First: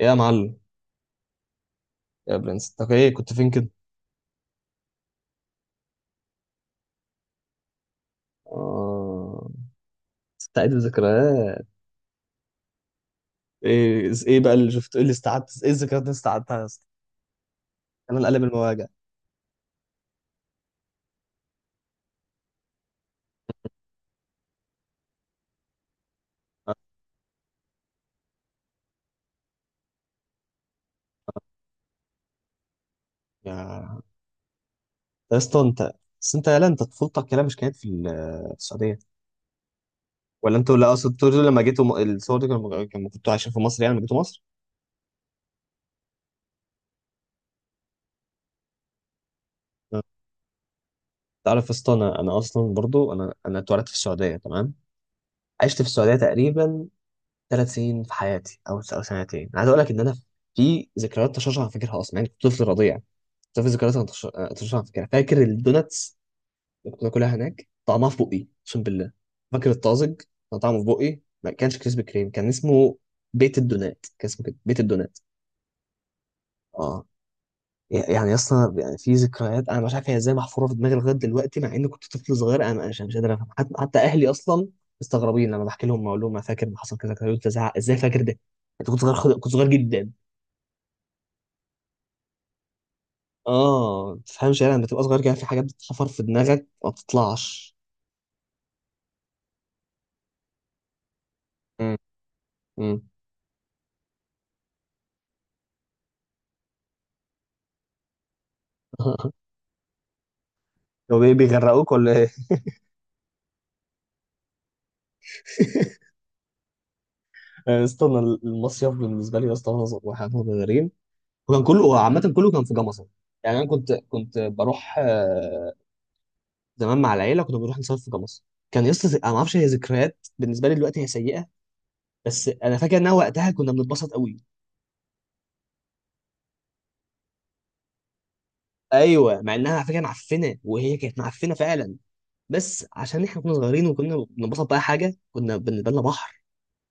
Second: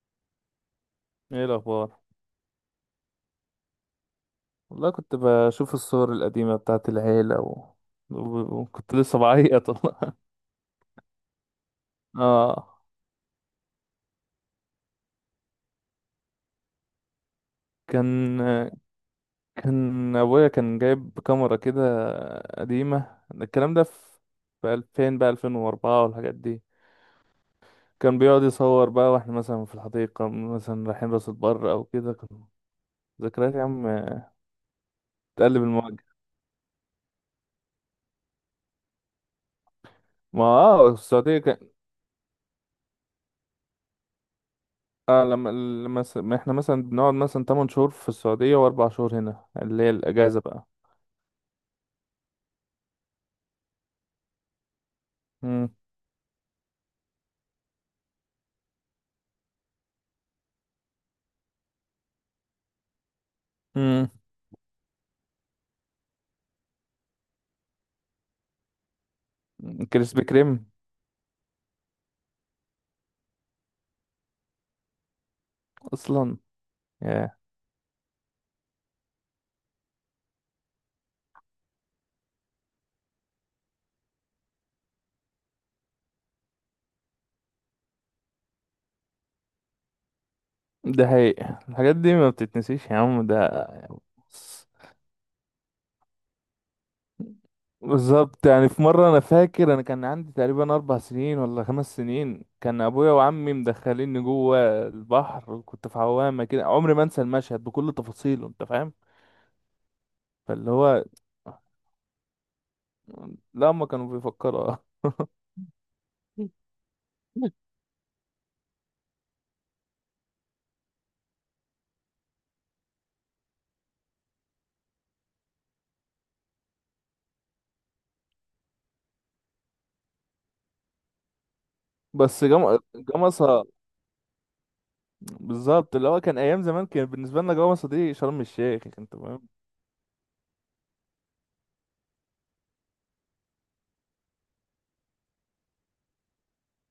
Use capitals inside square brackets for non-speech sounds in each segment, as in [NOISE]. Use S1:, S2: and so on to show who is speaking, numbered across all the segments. S1: ايه يا معلم؟
S2: ايه الاخبار؟
S1: يا برنس، انت ايه كنت فين كده؟
S2: والله كنت بشوف الصور القديمه بتاعت العيله و- وكنت لسه
S1: آه،
S2: بعيط والله. [LAUGHS]
S1: استعيد الذكريات.
S2: اه.
S1: ايه بقى اللي شفت؟ ايه اللي استعدت؟ ايه الذكريات اللي استعدتها يا اسطى؟ انا
S2: كان
S1: القلب المواجع.
S2: كان ابويا كان جايب كاميرا كده قديمه، الكلام ده في 2000 بقى 2004 والحاجات دي.
S1: آه.
S2: كان بيقعد يصور بقى واحنا مثلا في الحديقه، مثلا رايحين راس البر او كده. كان ذكريات يا عم،
S1: يا يا اسطى
S2: تقلب
S1: انت،
S2: المواجهه.
S1: بس انت يالا انت طفولتك كده مش كانت في في السعوديه؟
S2: ما
S1: ولا انتوا، لا اقصد انتوا
S2: السعوديه كان.
S1: لما جيتوا الصور دي لما كنتوا عايشين في مصر، يعني لما جيتوا مصر.
S2: اه لما ما احنا مثلا بنقعد مثلا 8 شهور في السعوديه واربع شهور هنا اللي هي
S1: آه.
S2: الاجازه بقى.
S1: تعرف يا اسطى، انا اصلا برضو انا اتولدت في السعوديه، تمام. عشت في السعوديه تقريبا 3 سنين في حياتي، او سنتين، عايز اقول لك ان انا في ذكريات طشاش انا فاكرها اصلا. يعني كنت طفل رضيع، بس في ذكريات انا
S2: امم
S1: طشاش انا فاكرها. فاكر الدوناتس اللي كنت باكلها هناك، طعمها في بقي، اقسم بالله. فاكر الطازج،
S2: كريسبي
S1: كان
S2: كريم.
S1: طعمه في بقي. ما كانش كريسبي كريم، كان اسمه بيت الدونات، كان اسمه كده بيت الدونات.
S2: اصلا.
S1: اه.
S2: ياه.
S1: يعني اصلا يعني في ذكريات انا مش عارف هي ازاي محفوره في دماغي لغايه دلوقتي، مع اني كنت طفل صغير، انا مش قادر افهم. حتى اهلي اصلا مستغربين لما بحكي لهم، اقول لهم انا فاكر ما حصل كذا كذا، قلت ازعق ازاي، فاكر ده؟ انت كنت صغير، كنت صغير جدا.
S2: ده حقيقي، الحاجات دي ما بتتنسيش يا عم ده.
S1: اه، ما تفهمش
S2: بص،
S1: يعني لما بتبقى صغير كده في حاجات بتتحفر في دماغك ما بتطلعش.
S2: بالظبط. يعني في مرة أنا فاكر أنا كان عندي تقريبا أربع سنين ولا
S1: امم.
S2: خمس سنين، كان
S1: امم.
S2: أبويا وعمي مدخليني جوه البحر وكنت في عوامة كده. عمري ما أنسى المشهد بكل تفاصيله، أنت فاهم.
S1: [LAUGHS]
S2: فاللي هو،
S1: هو بيغرقوك ولا ايه؟
S2: لا هما كانوا بيفكروا.
S1: [LAUGHS]
S2: [LAUGHS]
S1: يا اسطى، انا اصلا المصيف بالنسبه لي يا اسطى وانا واحنا صغيرين، وكان كله عامه كله كان في جمصه. يعني انا كنت بروح زمان مع العيله كنا بنروح نصيف في جمصة. كان يسطا انا ما اعرفش، هي ذكريات بالنسبه لي دلوقتي هي سيئه،
S2: بس
S1: بس انا
S2: جم...
S1: فاكر انها وقتها
S2: جمصة
S1: كنا بنتبسط قوي.
S2: بالظبط، اللي هو كان أيام زمان كان بالنسبة لنا جمصة دي شرم الشيخ، أنت
S1: ايوه،
S2: فاهم.
S1: مع انها على فكره معفنه، وهي كانت معفنه فعلا، بس عشان احنا كنا صغيرين وكنا بنتبسط، بقى حاجه كنا بالنسبه لنا بحر.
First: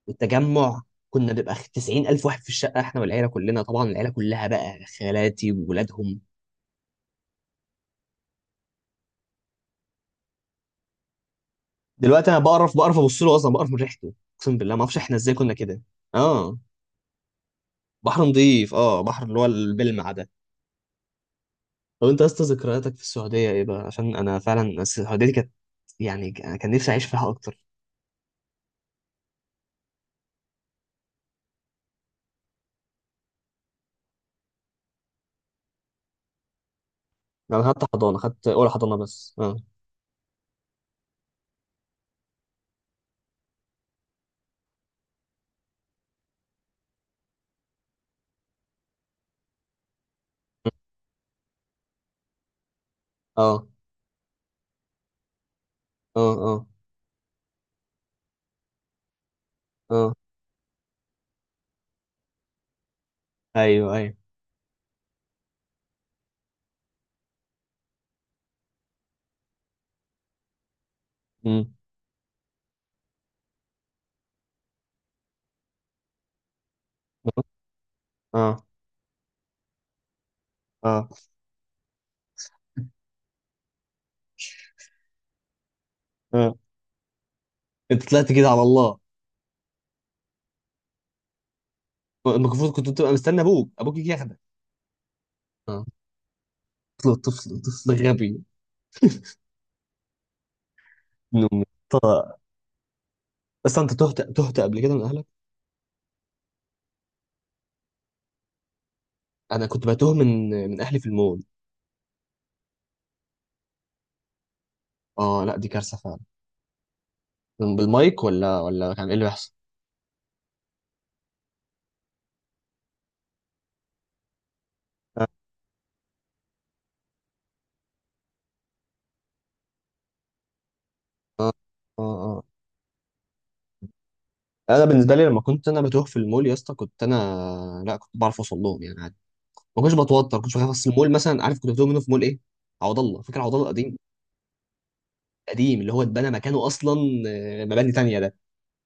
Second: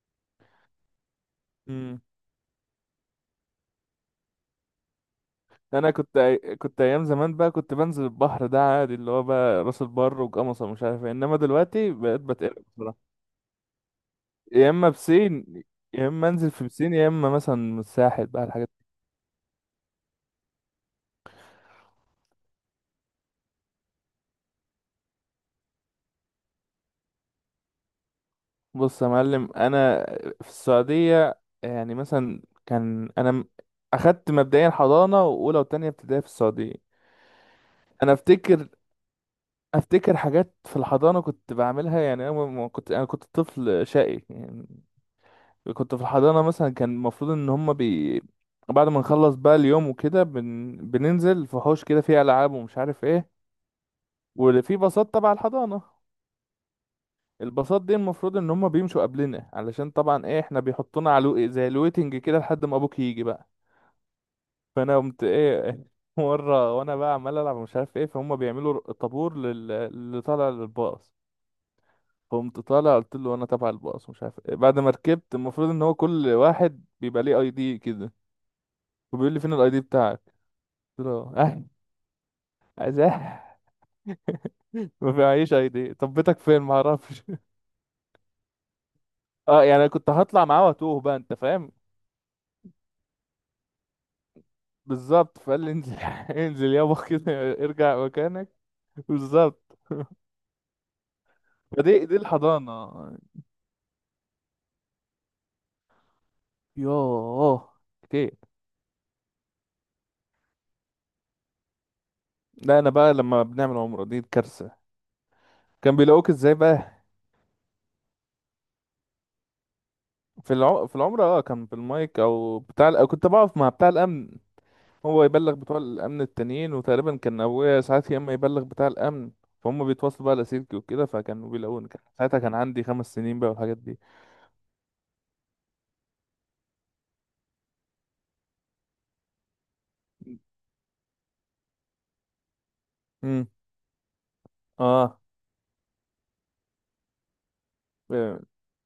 S1: والتجمع، كنا بنبقى 90 الف واحد في الشقه احنا والعيله كلنا، طبعا العيله كلها بقى، خالاتي
S2: انا كنت
S1: وولادهم.
S2: كنت ايام زمان بقى كنت بنزل البحر ده عادي، اللي هو بقى راس البر وقمصة ومش عارف ايه، انما دلوقتي بقيت
S1: دلوقتي انا
S2: بتقلق
S1: بقرف، بقرف
S2: بصراحه.
S1: ابص له اصلا، بقرف من ريحته، اقسم
S2: يا
S1: بالله ما
S2: اما
S1: اعرفش احنا ازاي كنا
S2: بسين،
S1: كده.
S2: يا اما انزل
S1: اه،
S2: في بسين، يا اما مثلا
S1: بحر
S2: الساحل بقى الحاجات.
S1: نظيف، اه، بحر اللي هو البلمع ده. طب انت يا اسطى، ذكرياتك في السعوديه ايه بقى؟ عشان انا فعلا السعوديه دي كانت، يعني انا كان نفسي اعيش فيها اكتر.
S2: بص يا معلم، انا في السعوديه يعني مثلا كان انا اخدت مبدئيا حضانه واولى وتانية ابتدائي في السعوديه.
S1: انا خدت
S2: انا
S1: حضانه، خدت
S2: افتكر
S1: اولى حضانه بس. اه.
S2: افتكر حاجات في الحضانه كنت بعملها، يعني انا ما كنت انا كنت طفل شقي يعني. كنت في الحضانة مثلا، كان المفروض ان هما بي، بعد ما نخلص بقى اليوم وكده بننزل في حوش كده فيه العاب ومش عارف ايه،
S1: اه.
S2: واللي فيه باصات تبع الحضانة.
S1: اه. اه.
S2: الباصات دي المفروض ان هما بيمشوا قبلنا، علشان
S1: اه.
S2: طبعا ايه احنا بيحطونا على زي الويتنج كده لحد ما ابوك يجي بقى.
S1: ايوه، ايوه.
S2: فانا قمت ايه [LAUGHS] مرة وانا بقى عمال العب ومش عارف ايه، فهم بيعملوا طابور اللي طالع للباص.
S1: امم.
S2: فقمت طالع قلت له انا تبع الباص ومش عارف إيه. بعد ما ركبت، المفروض ان هو كل واحد بيبقى ليه اي دي كده،
S1: اه.
S2: وبيقول لي فين الاي دي بتاعك. قلت
S1: اه.
S2: له اه، عايزاه، ما فيهاش اي دي. طب بيتك
S1: اه.
S2: فين؟ ما اعرفش.
S1: انت طلعت كده على الله.
S2: اه يعني انا كنت هطلع معاه واتوه بقى، انت فاهم.
S1: المفروض كنت تبقى مستني ابوك، يجي ياخدك.
S2: بالظبط، فقال لي
S1: اه.
S2: انزل، [LAUGHS] انزل يابا
S1: طفل
S2: كده
S1: طفل طفل
S2: ارجع
S1: غبي.
S2: مكانك. بالظبط.
S1: ابن امي.
S2: [LAUGHS] فدي دي الحضانه.
S1: بس انت تهت تهت قبل كده من اهلك؟
S2: يوه، كتير.
S1: انا كنت بتوه من اهلي في المول.
S2: لا انا بقى لما بنعمل عمره دي كارثه.
S1: اه، لا دي كارثه
S2: كان
S1: فعلا.
S2: بيلاقوك ازاي بقى؟
S1: بالمايك ولا كان ايه اللي بيحصل؟
S2: في العمره، اه كان بالمايك او بتاع كنت بقف مع بتاع الامن، هو
S1: اه.
S2: يبلغ بتوع الامن التانيين، وتقريبا كان ابويا ساعات يا اما يبلغ بتاع الامن. فهم بيتواصلوا بقى لاسلكي وكده، فكانوا
S1: اه.
S2: بيلاقوني. كان ساعتها
S1: اه.
S2: كان عندي خمس سنين بقى والحاجات دي.
S1: انا بالنسبه لي لما كنت انا بتوه في المول يا اسطى، كنت انا، لا كنت بعرف اوصل لهم يعني، عادي. ما كنتش بتوتر، ما كنتش بخاف. اصل المول مثلا عارف كنت بتوه منه في مول ايه؟ عوض الله، فاكر
S2: امم
S1: عوض الله القديم؟
S2: اه.
S1: قديم اللي هو اتبنى مكانه اصلا، مباني تانية ده.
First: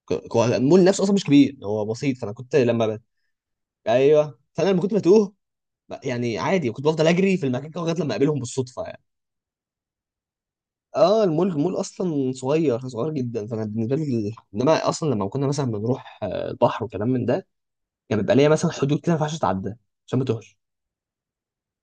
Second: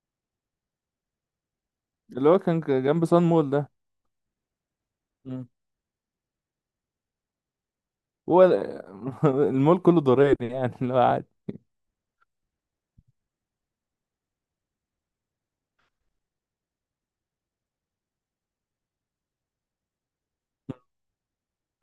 S1: هو المول نفسه اصلا مش كبير، هو بسيط،
S2: اللي
S1: فانا
S2: هو
S1: كنت
S2: كان جنب صن مول ده.
S1: ايوه، فانا لما كنت بتوه،
S2: مم.
S1: يعني عادي كنت بفضل اجري في المكان كده لغايه لما اقابلهم
S2: هو ال-
S1: بالصدفه يعني.
S2: [LAUGHS] المول كله دوراني يعني اللي هو
S1: اه،
S2: عادي.
S1: المول اصلا صغير صغير جدا، فانا بالنسبه لي انما اصلا لما كنا مثلا بنروح البحر وكلام من ده، كان يعني بيبقى ليا مثلا حدود كده ما ينفعش اتعدى، عشان ما توهش.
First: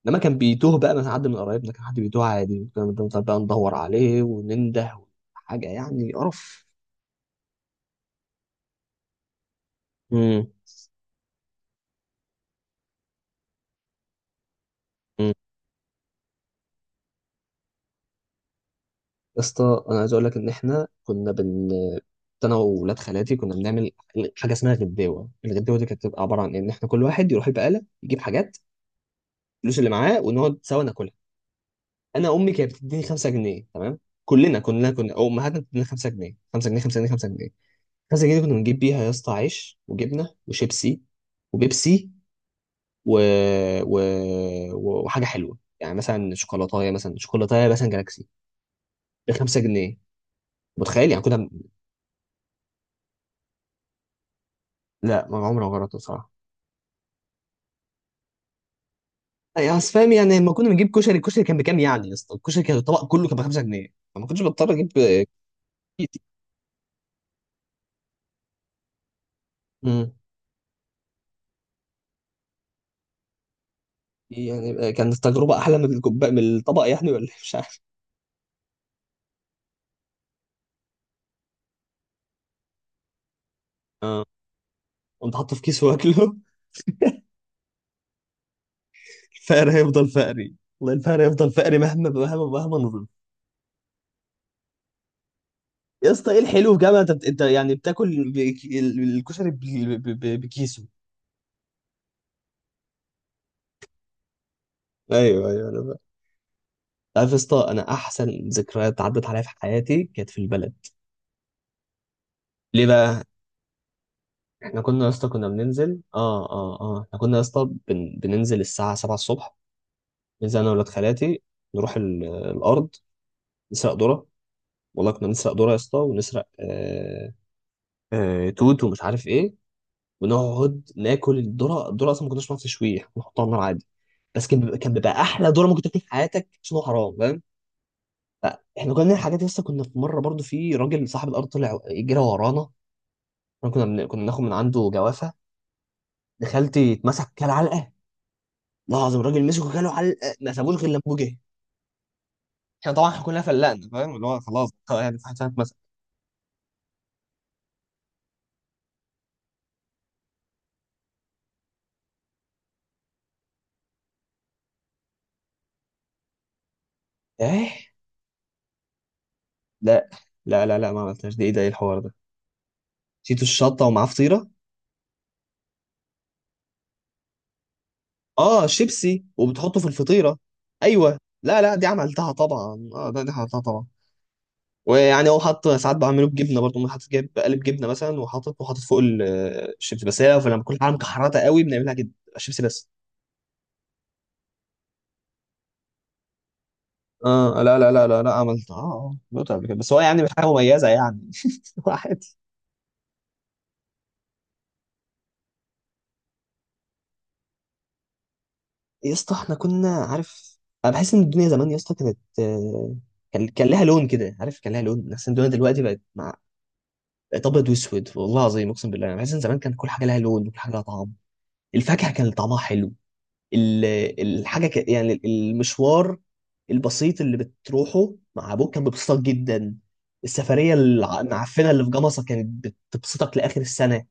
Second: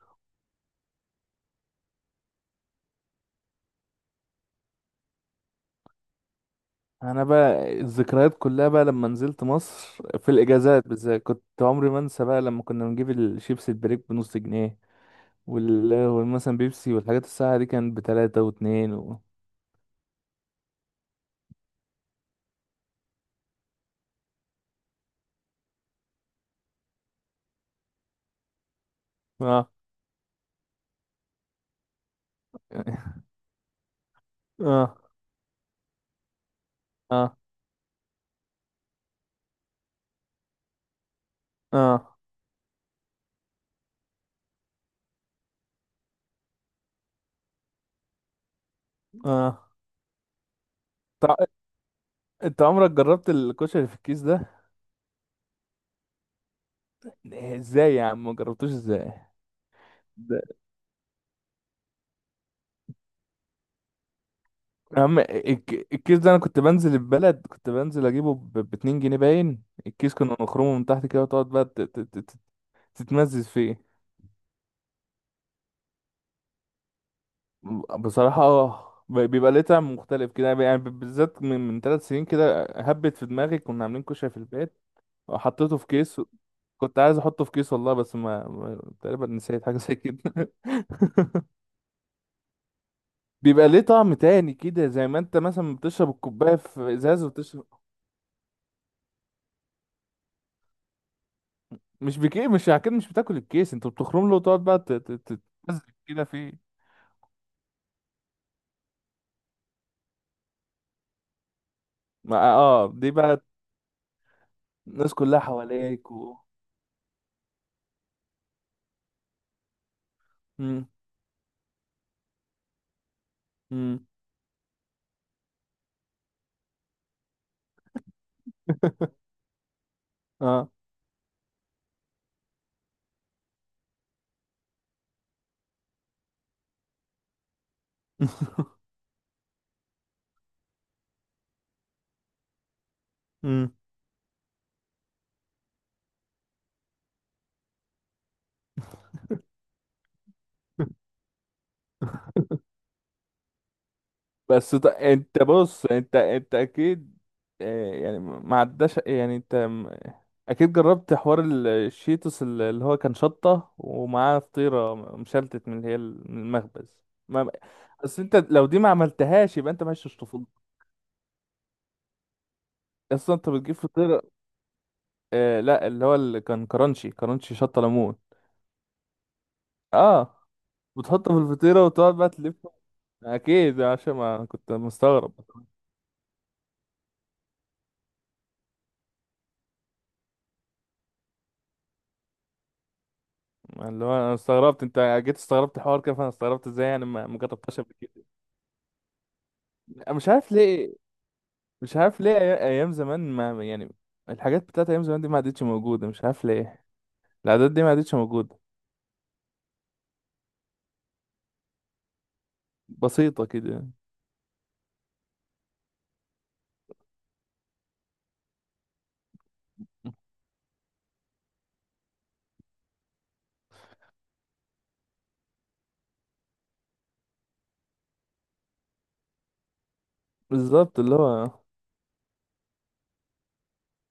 S1: انما كان بيتوه بقى من حد من قرايبنا، كان حد بيتوه عادي، كنا بنفضل بقى ندور عليه وننده. حاجه يعني قرف.
S2: انا بقى الذكريات كلها بقى لما نزلت مصر، في
S1: امم.
S2: الاجازات بالذات كنت عمري ما انسى بقى لما كنا بنجيب الشيبس البريك بنص جنيه
S1: يا
S2: والمثلا بيبسي والحاجات، الساعة دي كانت بتلاتة واتنين و...
S1: اسطى انا عايز اقول لك ان احنا كنا بن انا وولاد خالاتي كنا بنعمل حاجه اسمها غداوه. الغداوه دي كانت بتبقى عباره عن ان احنا كل واحد يروح البقاله يجيب حاجات،
S2: اه.
S1: الفلوس اللي معاه، ونقعد سوا ناكلها. انا امي كانت بتديني 5 جنيه، تمام؟ كلنا
S2: اه.
S1: كنا، او امهاتنا بتدينا 5 جنيه، 5 جنيه، 5 جنيه، 5
S2: اه.
S1: جنيه 5 جنيه دي كنا بنجيب بيها يا اسطى عيش وجبنه وشيبسي وبيبسي
S2: اه.
S1: و... و... وحاجه حلوه، يعني مثلا شوكولاتايه، مثلا شوكولاتايه مثلا جالاكسي، ب 5
S2: اه.
S1: جنيه متخيل يعني
S2: طع...
S1: كنا؟
S2: انت عمرك جربت الكشري اللي في الكيس ده؟
S1: لا، ما عمري ما جربته بصراحه.
S2: ازاي يا عم ما جربتوش ازاي؟
S1: يعني اصل فاهم يعني
S2: ده
S1: لما كنا بنجيب كشري، الكشري كان بكام يعني يا اسطى؟ الكشري كان الطبق كله كان ب 5 جنيه، فما كنتش بضطر اجيب
S2: يا عم الكيس
S1: كيتي.
S2: ده، انا كنت بنزل البلد كنت بنزل اجيبه ب 2 جنيه. باين
S1: امم.
S2: الكيس كنا نخرمه من تحت كده وتقعد بقى تتمزز فيه.
S1: يعني كانت التجربه احلى من الكوبايه من الطبق يعني ولا إيه؟ مش عارف.
S2: بصراحة اه، بيبقى ليه طعم مختلف كده يعني، بالذات من ثلاث سنين كده هبت في دماغي كنا عاملين
S1: اه،
S2: كشري في البيت
S1: قمت حاطه في
S2: وحطيته
S1: كيس
S2: في كيس.
S1: واكله. [LAUGHS]
S2: كنت عايز احطه في كيس والله، بس تقريبا نسيت
S1: الفقر
S2: حاجة زي
S1: هيفضل
S2: كده.
S1: فقري، والله
S2: [LAUGHS]
S1: الفقر هيفضل فقري، مهما مهما مهما.
S2: بيبقى ليه طعم تاني كده، زي ما انت مثلا
S1: يا
S2: بتشرب
S1: اسطى، ايه
S2: الكوبايه
S1: الحلو في
S2: في
S1: جامعه؟ انت
S2: ازاز
S1: انت
S2: وبتشرب.
S1: يعني بتاكل الكشري بكيسه.
S2: مش بكي، مش اكيد مش بتاكل الكيس، انت بتخرم له وتقعد بقى ت- ت- ت-
S1: ايوه، ايوه، انا
S2: تتمزج
S1: بقى
S2: كده فيه.
S1: عارف يا اسطى، انا احسن ذكريات عدت عليا في حياتي كانت في البلد.
S2: ما
S1: ليه
S2: اه، دي
S1: بقى؟
S2: بقى
S1: احنا كنا يا
S2: الناس
S1: اسطى
S2: كلها
S1: كنا بننزل،
S2: حواليك و...
S1: احنا كنا يا اسطى بننزل الساعه 7 الصبح، ننزل انا
S2: مم.
S1: وولاد خالاتي، نروح الارض، نسرق
S2: مم.
S1: ذره. والله كنا بنسرق ذره يا اسطى، ونسرق توت ومش
S2: [LAUGHS]
S1: عارف ايه،
S2: اه.
S1: ونقعد ناكل الذره. الذره اصلا ما كناش بنعرف نشويها، كنا بنحطها على النار عادي، بس كان كان بيبقى احلى ذره ممكن تاكل في حياتك، عشان هو حرام، فاهم؟
S2: [LAUGHS]
S1: احنا كنا بنعمل حاجات لسه. كنا في مره برضو في راجل صاحب الارض طلع جرى ورانا. احنا
S2: مم.
S1: كنا بناكل من عنده جوافه. دخلتي اتمسك كل علقه، والله العظيم الراجل مسكه كله علقه، ما سابوش غير لما جه. احنا طبعا، احنا كلنا فلقنا، فاهم؟ اللي هو خلاص
S2: بس
S1: طبعاً، يعني في حد
S2: انت
S1: فاهم اتمسك.
S2: بص انت اكيد، آه، يعني ما عداش، يعني اكيد جربت حوار الشيتوس اللي هو كان شطة ومعاه فطيرة مشلتت من اللي هي من المخبز. ما...
S1: ايه؟
S2: بس انت لو دي ما عملتهاش يبقى انت ما
S1: لا،
S2: عشتش
S1: لا،
S2: طفولتك.
S1: لا، لا، ما عملتهاش دي، ايه ده؟ ايه الحوار ده؟
S2: اصلا
S1: نسيتوا
S2: انت بتجيب
S1: الشطه ومعاه
S2: فطيرة؟
S1: فطيره.
S2: آه لا، اللي هو اللي كان كرانشي، كرانشي شطة ليمون.
S1: اه، شيبسي وبتحطه في
S2: اه
S1: الفطيره. ايوه،
S2: بتحطه في
S1: لا، لا،
S2: الفطيرة
S1: دي
S2: وتقعد بقى
S1: عملتها
S2: تلف.
S1: طبعا، اه، دي عملتها
S2: اكيد
S1: طبعا.
S2: عشان ما كنت
S1: ويعني
S2: مستغرب.
S1: هو حط ساعات بعمله بجبنه برضه، ممكن حاطط جايب قالب جبنه مثلا وحاطط، وحاطط فوق الشيبسي، بس هي لما بكون حاجه مكحرته قوي بنعملها جدا شيبسي بس.
S2: اللي هو انا استغربت، انت جيت استغربت الحوار كده فانا استغربت ازاي يعني ما
S1: اه، لا،
S2: جربتهاش
S1: لا،
S2: قبل
S1: لا، لا،
S2: كده.
S1: لا، عملت، عملت قبل كده، بس هو
S2: أنا
S1: يعني
S2: مش
S1: مش حاجه
S2: عارف
S1: مميزه
S2: ليه،
S1: يعني. [LAUGHS]
S2: مش
S1: واحد.
S2: عارف ليه. ايام زمان ما يعني، الحاجات بتاعت ايام زمان دي ما عادتش موجوده، مش عارف ليه، العادات دي ما عادتش موجوده.
S1: يا اسطى احنا كنا عارف، انا بحس ان الدنيا زمان يا اسطى كانت،
S2: بسيطه
S1: كان لها
S2: كده.
S1: لون كده، عارف، كان لها لون. بحس ان الدنيا دلوقتي بقت مع، بقت ابيض واسود والله العظيم، اقسم بالله انا بحس ان زمان كان كل حاجه لها لون وكل حاجه لها طعم. الفاكهه كان طعمها حلو. ال- الحاجه يعني المشوار البسيط اللي بتروحه مع ابوك كان بيبسطك جدا. السفريه
S2: بالظبط اللي هو
S1: المعفنه اللي في جمصه كانت بتبسطك لاخر السنه.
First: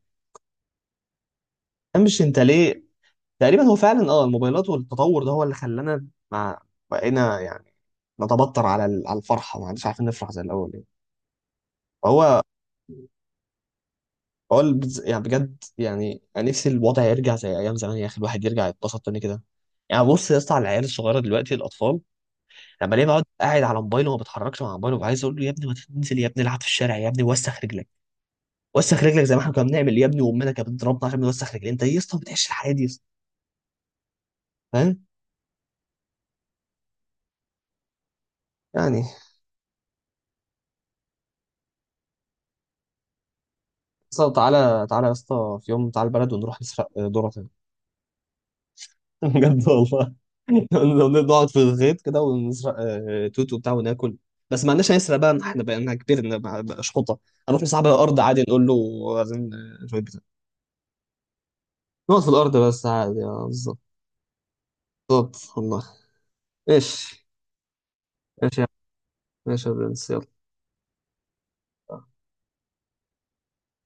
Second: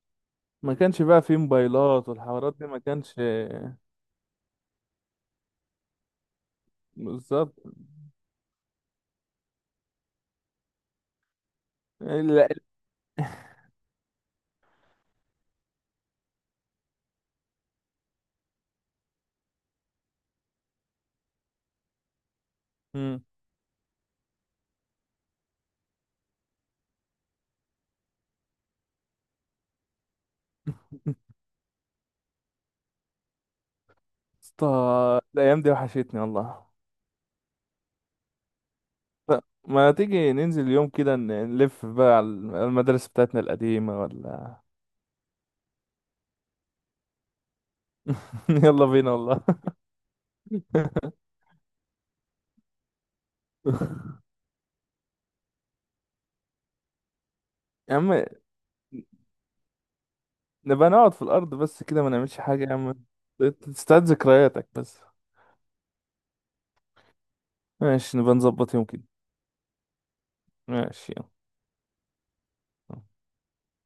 S2: ما كانش بقى فيه موبايلات
S1: مش انت
S2: والحوارات دي ما
S1: ليه؟
S2: كانش.
S1: تقريبا هو فعلا، اه، الموبايلات والتطور ده هو اللي خلانا مع، بقينا
S2: بالظبط.
S1: يعني نتبطر على على الفرحه، ما عادش عارفين نفرح زي الاول يعني. فهو
S2: لا.
S1: هو يعني بجد يعني، انا نفسي الوضع يرجع زي ايام زمان يا اخي، الواحد يرجع يتبسط تاني كده. يعني بص يا اسطى على العيال الصغيره دلوقتي، الاطفال لما ليه
S2: مم.
S1: بقعد قاعد على موبايله وما بتحركش مع موبايله، عايز اقول له يا ابني ما تنزل يا ابني العب في الشارع يا ابني، وسخ رجلك. وسخ رجلك زي ما احنا كنا بنعمل يا ابني، وامنا كانت بتضربنا عشان نوسخ رجلنا. انت إيه يا اسطى؟ ما بتعيش الحياه دي يا اسطى؟
S2: اسطى،
S1: فاهم؟
S2: الايام دي وحشتني والله.
S1: يعني يا
S2: ما تيجي ننزل يوم كده نلف بقى على المدارس بتاعتنا القديمه
S1: اسطى،
S2: ولا؟
S1: تعالى تعالى يا اسطى في يوم، تعالى البلد ونروح نسرق ذره.
S2: [LAUGHS] يلا بينا
S1: [LAUGHS]
S2: والله.
S1: بجد والله. [LAUGHS] لو
S2: [LAUGHS]
S1: نقعد في الغيط كده ونسرق توت وبتاع وناكل. بس ما عندناش نسرق بقى، احنا بقينا كبير، بقى شحطه. هنروح نصعب على
S2: يا
S1: الارض
S2: عم،
S1: عادي، نقول له عايزين شويه بيتزا.
S2: نبقى نقعد في الأرض بس كده ما
S1: نقعد في
S2: نعملش
S1: الارض
S2: حاجة يا
S1: بس
S2: عم.
S1: عادي، بالظبط.
S2: تستعيد ذكرياتك بس.
S1: بالظبط والله. ايش؟
S2: ماشي، نبقى
S1: ايش يا،
S2: نظبط يوم كده.
S1: ايش يا برنس، يلا.
S2: ماشي. يلا